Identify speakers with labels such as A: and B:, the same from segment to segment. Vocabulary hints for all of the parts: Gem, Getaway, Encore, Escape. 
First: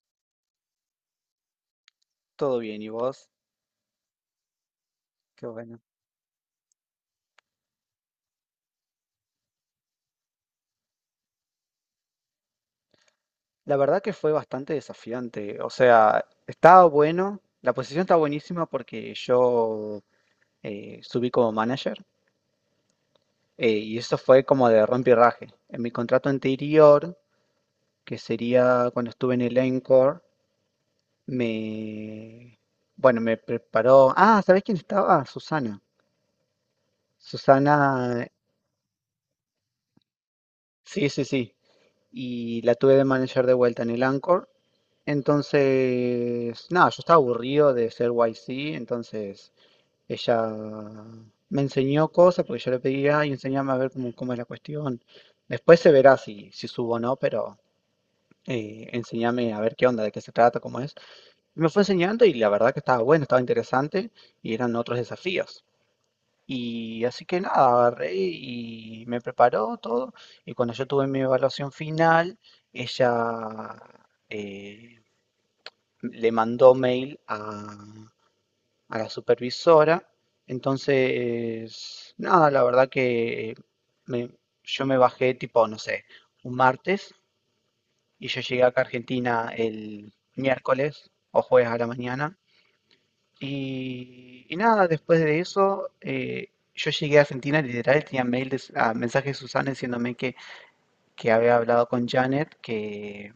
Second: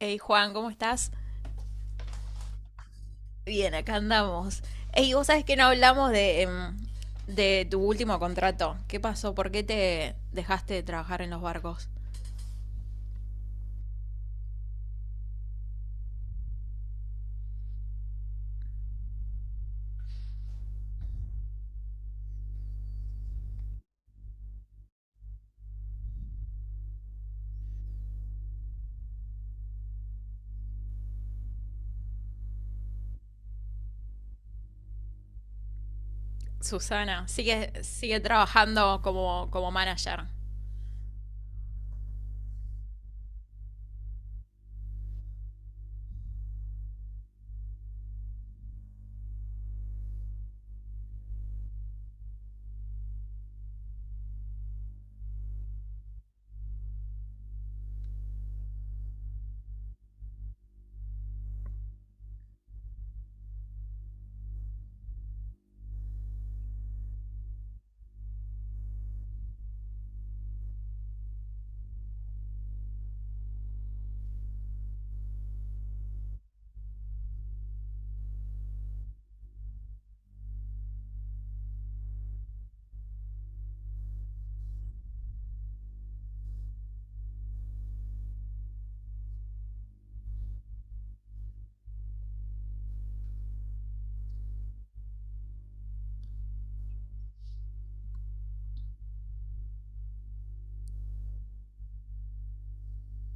A: Hey Juan, ¿cómo estás?
B: Todo bien, ¿y vos?
A: Bien, acá andamos. Hey, vos sabés
B: Qué
A: que no
B: bueno.
A: hablamos de tu último contrato. ¿Qué pasó? ¿Por qué te dejaste de trabajar en los barcos?
B: La verdad que fue bastante desafiante. O sea, estaba bueno. La posición está buenísima porque yo subí como manager y eso fue como de rompirraje. En mi contrato anterior, que sería cuando estuve en el Encore, me... Bueno, me preparó... Ah, ¿sabés quién estaba? Susana.
A: Susana, sigue
B: Susana...
A: trabajando como manager.
B: Sí, sí, sí. Y la tuve de manager de vuelta en el Encore. Entonces, nada, yo estaba aburrido de ser YC, entonces ella me enseñó cosas porque yo le pedía y enseñame a ver cómo, cómo es la cuestión. Después se verá si subo o no, pero enseñame a ver qué onda, de qué se trata, cómo es. Y me fue enseñando y la verdad que estaba bueno, estaba interesante y eran otros desafíos. Y así que nada, agarré y me preparó todo. Y cuando yo tuve mi evaluación final, ella eh, le mandó mail a la supervisora. Entonces, nada, la verdad que me- yo me bajé tipo, no sé, un martes y yo llegué acá a Argentina el miércoles o jueves a la mañana. Y nada, después de eso, yo llegué a Argentina, literal, tenía mail de, ah, mensaje de Susana diciéndome que había hablado con Janet,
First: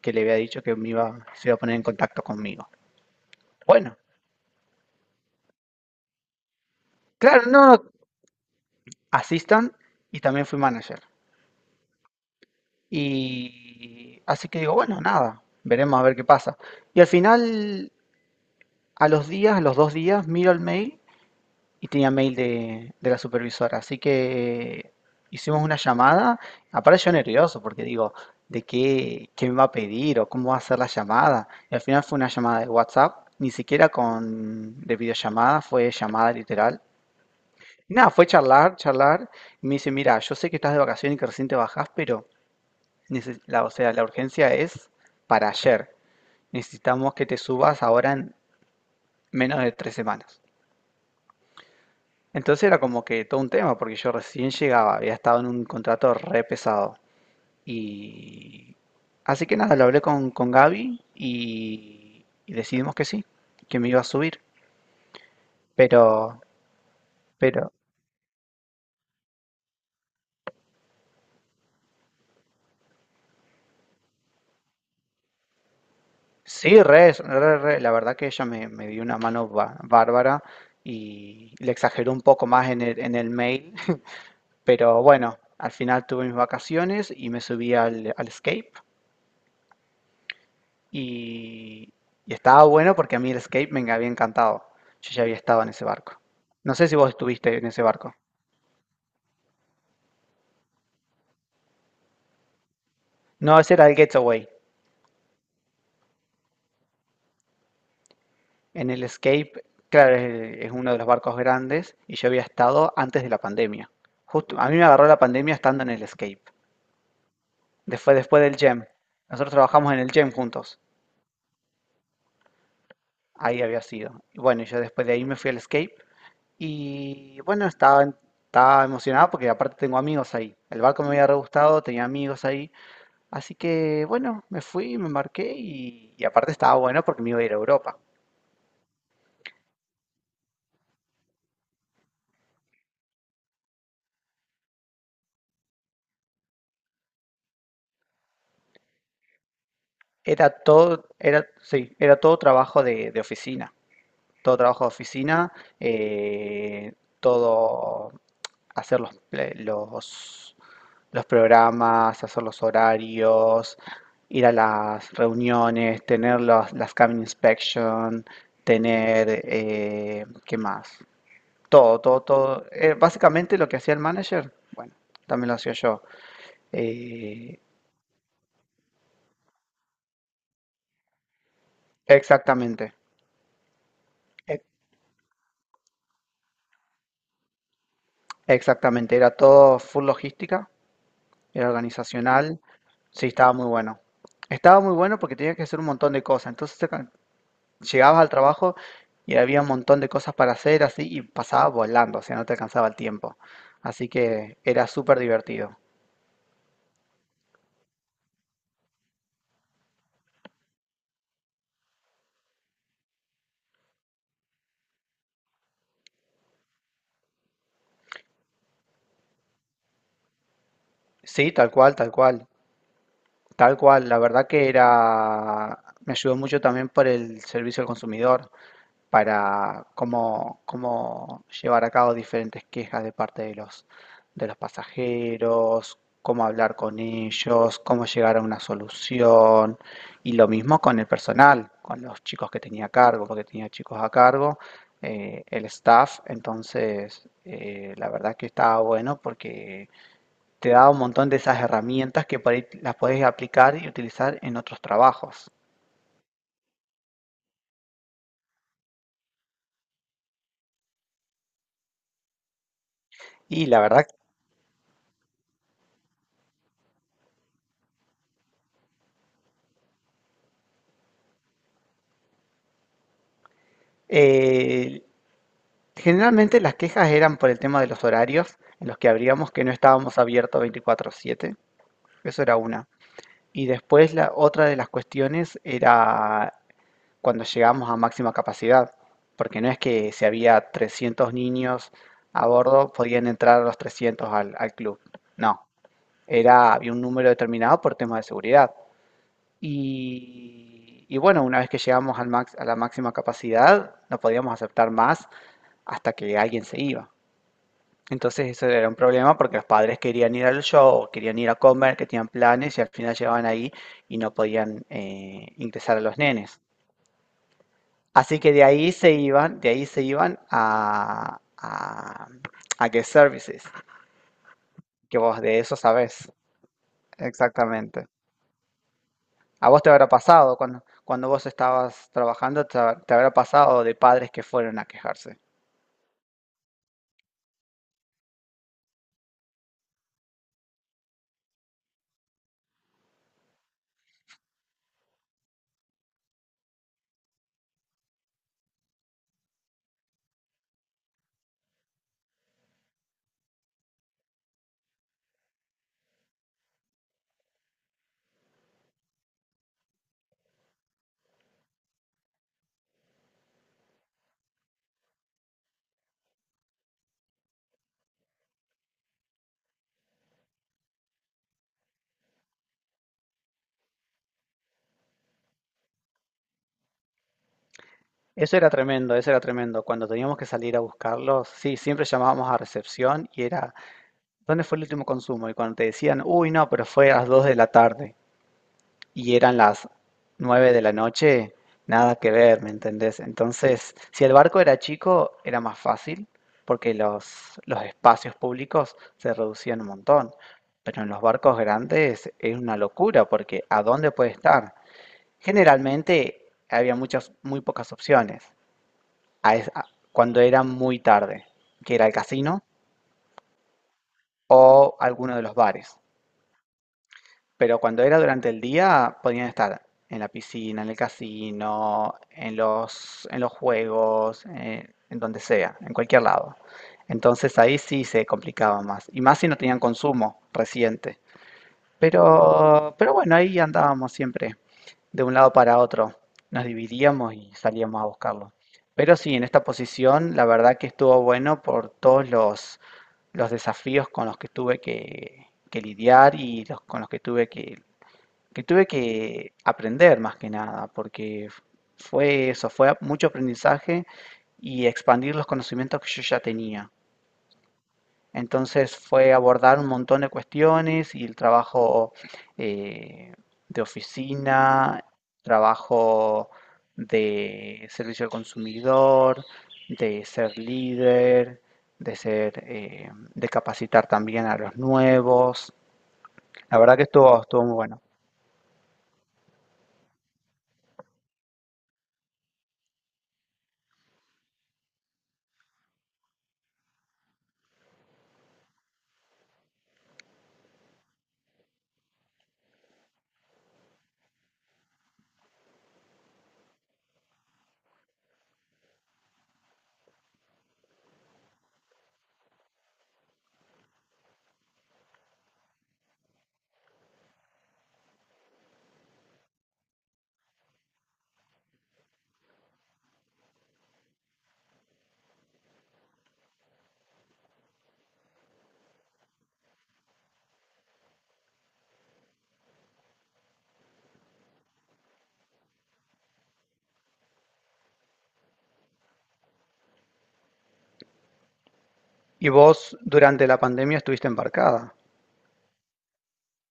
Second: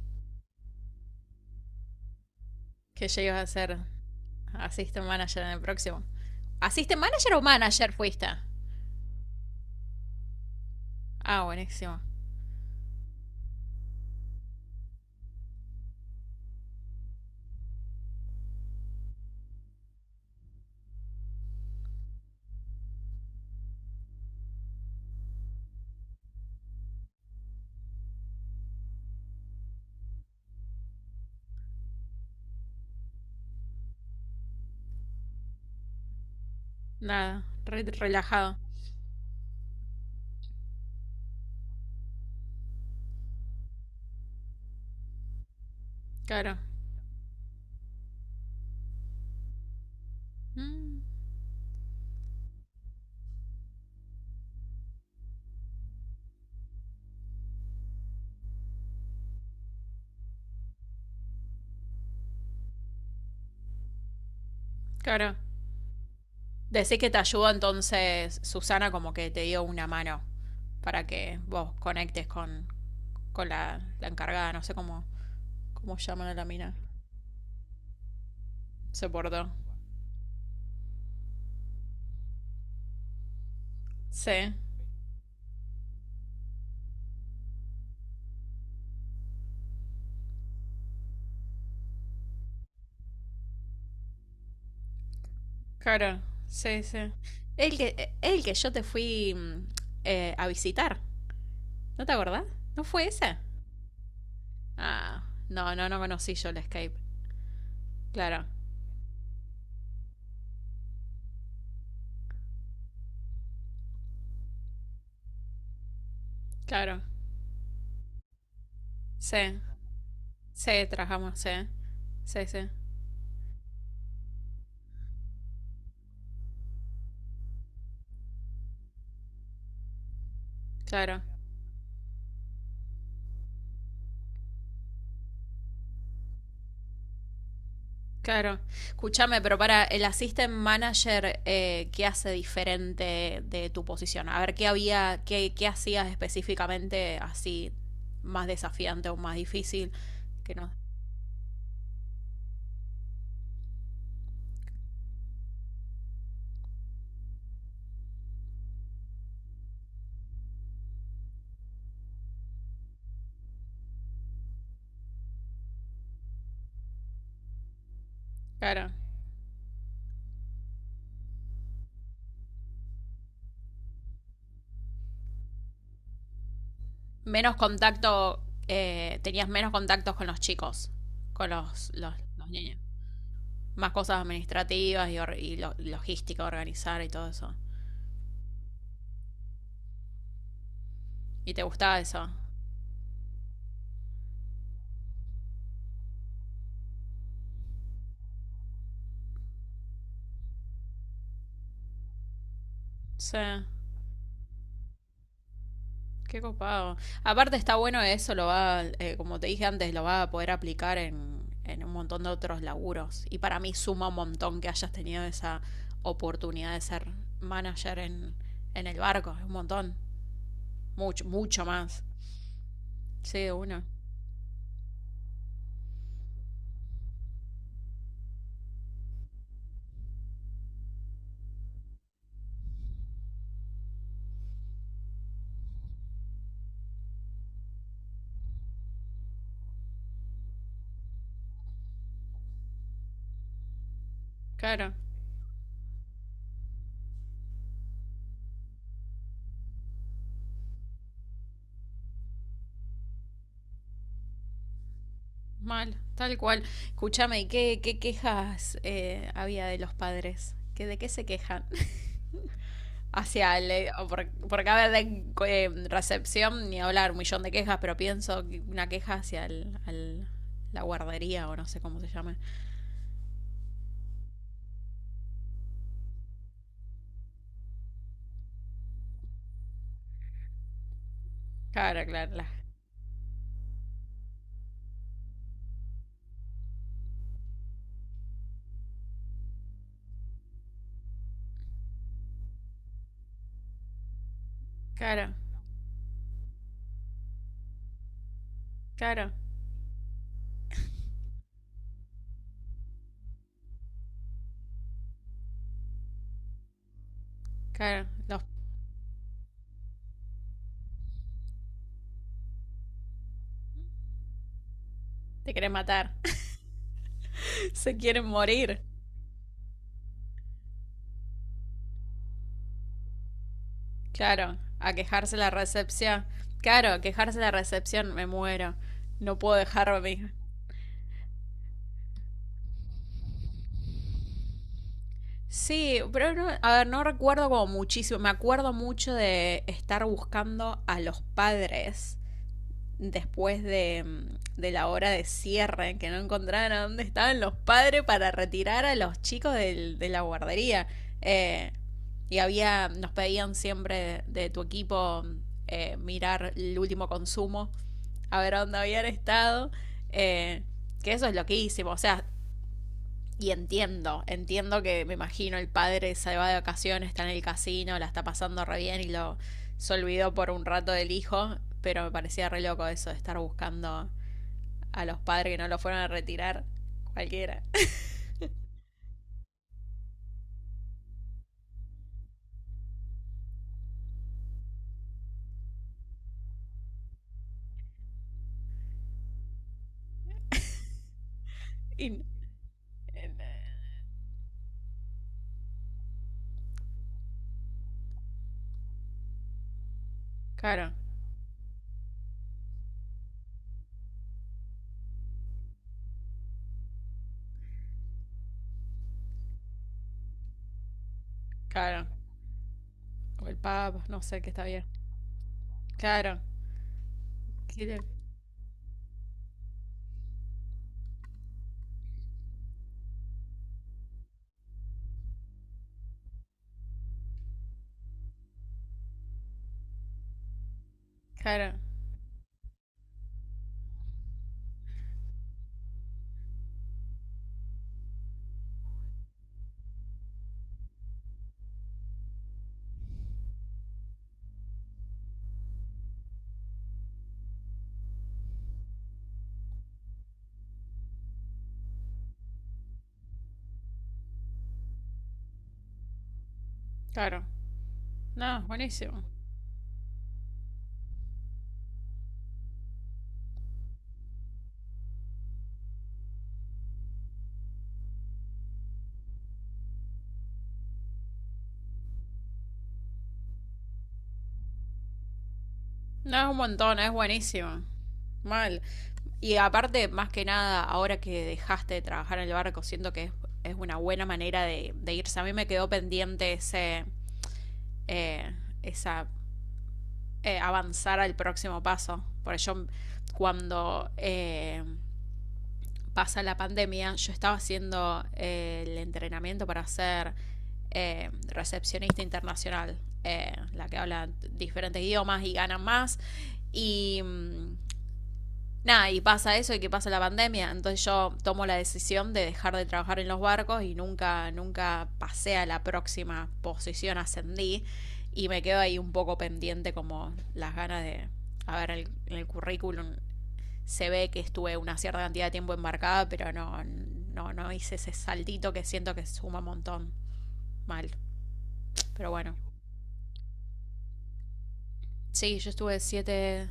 B: que le había dicho que me iba, se iba a poner en contacto conmigo.
A: Que llegas a ser
B: Bueno,
A: assistant manager en el próximo. ¿Assistant manager o
B: claro, no, no,
A: manager fuiste?
B: assistant y también fui manager.
A: Ah, buenísimo.
B: Y así que digo, bueno, nada, veremos a ver qué pasa. Y al final, a los días, a los 2 días, miro el mail y tenía mail de la supervisora. Así que hicimos una llamada. Aparte yo nervioso porque digo, ¿de qué, qué me va a pedir o cómo va a ser la llamada? Y al final fue una llamada de WhatsApp, ni siquiera con de videollamada, fue llamada literal.
A: Nada,
B: Y nada, fue
A: relajado.
B: charlar, charlar. Y me dice, mira, yo sé que estás de vacaciones y que recién te bajás, pero o sea, la urgencia es para ayer.
A: Claro.
B: Necesitamos que te subas ahora en menos de 3 semanas.
A: Mm,
B: Entonces era como que todo un tema, porque yo recién llegaba, había estado en un contrato re pesado. Y así que nada, lo hablé con Gaby y decidimos que sí, que me iba a subir.
A: claro.
B: Pero,
A: Decís que te ayudó
B: pero,
A: entonces Susana, como que te dio una mano para que vos conectes con la encargada, no sé cómo llaman a la mina.
B: sí, re, re, re, la verdad que ella me dio
A: Se
B: una mano
A: portó.
B: bárbara y le exageró un poco más en en el mail.
A: Sí,
B: Pero bueno, al final tuve mis vacaciones y me subí al Escape y, y estaba bueno porque a mí el Escape me había encantado. Yo ya había estado en ese
A: claro,
B: barco. No
A: sí,
B: sé si
A: sí.
B: vos estuviste en
A: El
B: ese
A: que,
B: barco.
A: el que yo te fui a visitar, ¿no te acordás? ¿No fue ese?
B: No, ese era el Getaway.
A: Ah, no, no, no conocí yo el Escape. Claro,
B: En el Escape, claro, es uno de los barcos grandes y yo había estado antes de la pandemia. Justo, a mí me agarró la pandemia estando en el Escape.
A: claro.
B: Después, después del Gem.
A: Sí,
B: Nosotros trabajamos en el Gem
A: sí,
B: juntos.
A: trabajamos, sí. Sí, sí,
B: Ahí había sido. Y bueno, yo después de ahí me fui al Escape. Y bueno, estaba emocionado porque aparte tengo amigos ahí. El barco me
A: claro.
B: había re gustado, tenía amigos ahí. Así que bueno, me fui, me embarqué y aparte estaba bueno porque me iba a ir a Europa.
A: Claro. Escúchame, pero para el assistant manager, ¿qué hace diferente de tu posición? A ver, ¿qué, qué hacías específicamente así más desafiante o más difícil? Que no.
B: Sí, era todo trabajo de oficina. Todo trabajo de oficina, eh, todo hacer los programas, hacer los horarios, ir a las reuniones, tener las cabin inspection,
A: Claro.
B: tener, ¿qué más? Todo, todo, todo. Básicamente lo que hacía el manager, bueno, también lo hacía yo.
A: Menos
B: Eh,
A: contacto, tenías menos contactos con los chicos, con los niños.
B: exactamente,
A: Más cosas
B: ex-
A: administrativas y logística, organizar y todo eso.
B: exactamente. Era todo full logística,
A: ¿Y te
B: era
A: gustaba eso?
B: organizacional. Sí, estaba muy bueno. Estaba muy bueno porque tenía que hacer un montón de cosas. Llegabas al trabajo y había un montón de cosas para hacer así y pasaba volando, o sea, no te alcanzaba el
A: Sí.
B: tiempo. Así que era súper divertido.
A: Qué copado. Aparte está bueno eso, como te dije antes, lo va a poder aplicar en un montón de otros laburos. Y para mí suma un montón que hayas tenido esa oportunidad de ser manager en el barco. Es un montón. Mucho,
B: Sí,
A: mucho
B: tal cual,
A: más.
B: tal cual,
A: Sí, de
B: tal
A: una.
B: cual. La verdad que era, me ayudó mucho también por el servicio al consumidor, para cómo, cómo llevar a cabo diferentes quejas de parte de de los pasajeros, cómo hablar con ellos, cómo llegar a una solución. Y lo mismo con el personal, con los chicos que tenía a cargo, porque tenía chicos a cargo,
A: Claro.
B: el staff. Entonces, la verdad que estaba bueno porque te da un montón de esas herramientas que por ahí las podés aplicar y utilizar en otros trabajos.
A: Mal. Tal cual. Escúchame, ¿y qué quejas había de los padres? ¿Que ¿De qué se quejan? Hacia
B: Y
A: el,
B: la verdad,
A: o por acá de recepción ni hablar un millón de quejas, pero pienso que una queja hacia la guardería o no sé cómo se llama.
B: eh, generalmente las quejas eran por el tema de los horarios, en los que abríamos, que no estábamos abiertos 24/7,
A: Claro, claro,
B: eso era una. Y después la otra de las cuestiones era cuando llegamos a máxima capacidad, porque no es que si había 300 niños a bordo podían entrar los 300 al club,
A: claro,
B: no, había un número determinado por tema de seguridad.
A: claro,
B: Y bueno, una vez que llegamos a la máxima capacidad, no podíamos aceptar más hasta que alguien se iba.
A: claro. Los
B: Entonces eso era un problema porque los padres querían ir al show, o querían ir a comer, que tenían planes y al final llegaban ahí y no podían
A: te quieren
B: ingresar a
A: matar,
B: los nenes.
A: se quieren
B: Así que de
A: morir.
B: ahí se iban, de ahí se iban a guest services,
A: Claro, a
B: que
A: quejarse
B: vos
A: la
B: de eso
A: recepción.
B: sabés
A: Claro, a quejarse la
B: exactamente.
A: recepción, me muero. No puedo
B: A vos te habrá
A: dejarme.
B: pasado, cuando vos estabas trabajando, te habrá pasado de padres que fueron a quejarse.
A: Sí, pero no, a ver, no recuerdo como muchísimo. Me acuerdo mucho de estar buscando a los padres después de la hora de cierre, que no encontraban a dónde estaban los padres para retirar a los chicos de la guardería. Eh, y había, nos pedían siempre de tu equipo mirar el último consumo, a ver dónde habían estado. eh, que eso es loquísimo. O sea, y entiendo, entiendo que, me imagino, el padre se va de vacaciones, está en el casino, la está pasando re bien y lo se olvidó por un rato del hijo, pero me parecía re loco eso de estar buscando a los padres que no lo fueron a retirar. Cualquiera.
B: Eso era tremendo, eso era tremendo. Cuando teníamos que salir a buscarlos, sí, siempre llamábamos a recepción y era... ¿Dónde fue el último consumo? Y cuando te decían, uy, no, pero fue a las 2 de la tarde y eran las 9 de la noche, nada
A: Y-
B: que ver, ¿me entendés? Entonces, si el barco era chico, era más fácil porque los espacios públicos se reducían un montón.
A: claro,
B: Pero en los barcos grandes es una locura porque ¿a dónde puede estar? Generalmente había muchas, muy pocas opciones a es- a- cuando era muy tarde, que era
A: claro.
B: el casino
A: O el pub, no sé, qué está bien.
B: o alguno de los bares.
A: Claro.
B: Pero cuando era durante el día, podían estar en la piscina, en el casino, en los juegos, en donde sea, en cualquier lado. Entonces ahí sí se complicaba más. Y más si no tenían consumo reciente.
A: Claro,
B: Pero bueno, ahí andábamos siempre, de un lado para otro. Nos dividíamos y salíamos a buscarlo. Pero sí, en esta posición, la verdad que estuvo bueno por todos los desafíos con los que tuve que lidiar y con los que tuve que aprender más que nada, porque fue eso, fue mucho aprendizaje y expandir los conocimientos que yo ya tenía.
A: claro. No,
B: Entonces
A: buenísimo.
B: fue abordar un montón de cuestiones y el trabajo eh, de oficina, trabajo de servicio al consumidor, de ser líder, de ser, eh, de capacitar también a los nuevos.
A: No, es un
B: La verdad
A: montón,
B: que
A: es
B: estuvo, estuvo muy
A: buenísimo.
B: bueno.
A: Mal. Y aparte, más que nada, ahora que dejaste de trabajar en el barco, siento que es una buena manera de irse. A mí me quedó pendiente eh, esa, avanzar al próximo paso. Por yo, cuando pasa la pandemia, yo estaba haciendo el entrenamiento para ser recepcionista internacional, la que habla diferentes idiomas y gana más. Y mm, Nada, y pasa eso y que pasa la pandemia. Entonces yo tomo la decisión de dejar de trabajar en los barcos y nunca, nunca pasé a la próxima posición, ascendí. Y me quedo ahí un poco pendiente, como las ganas a ver, en el currículum se ve que estuve una cierta cantidad de tiempo embarcada, pero no, no, no hice ese saltito que siento que suma un montón. Mal. Pero
B: Y
A: bueno.
B: vos durante la pandemia estuviste embarcada.
A: Sí, yo estuve siete,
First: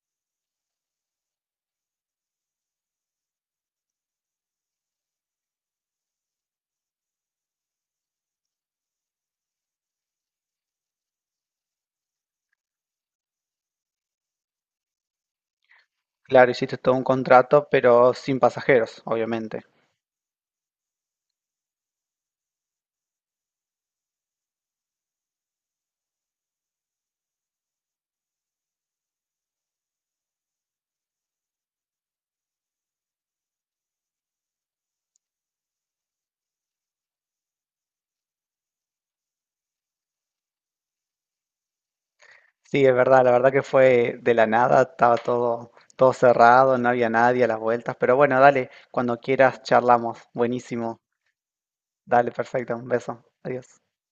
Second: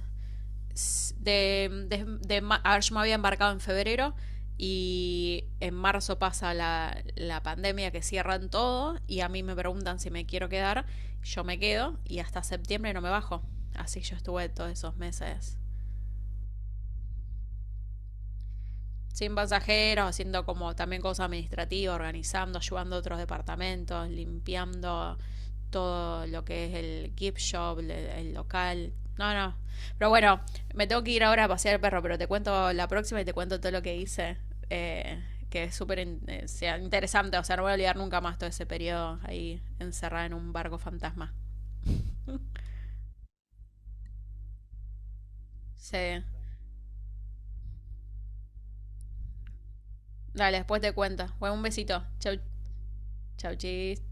A: de a ver, yo me había embarcado en febrero y en marzo pasa la pandemia, que cierran todo y a mí me preguntan si me quiero quedar, yo me quedo y hasta septiembre no me bajo. Así yo estuve todos esos meses
B: Claro, hiciste todo un contrato, pero sin pasajeros,
A: sin
B: obviamente.
A: pasajeros, haciendo como también cosas administrativas, organizando, ayudando a otros departamentos, limpiando todo lo que es el gift shop, el local. No, no. Pero bueno, me tengo que ir ahora a pasear el perro, pero te cuento la próxima y te cuento todo lo que hice. eh, que es súper sea interesante, o sea, no voy a olvidar nunca más todo ese periodo ahí encerrada en un barco fantasma.
B: Sí, es verdad, la verdad que fue de la nada, estaba todo, todo
A: Sí.
B: cerrado, no había nadie a las vueltas, pero bueno, dale, cuando quieras charlamos.
A: Dale, después te
B: Buenísimo.
A: cuento. Bueno, un besito.
B: Dale,
A: Chau.
B: perfecto, un beso.
A: Chau,
B: Adiós.
A: chis.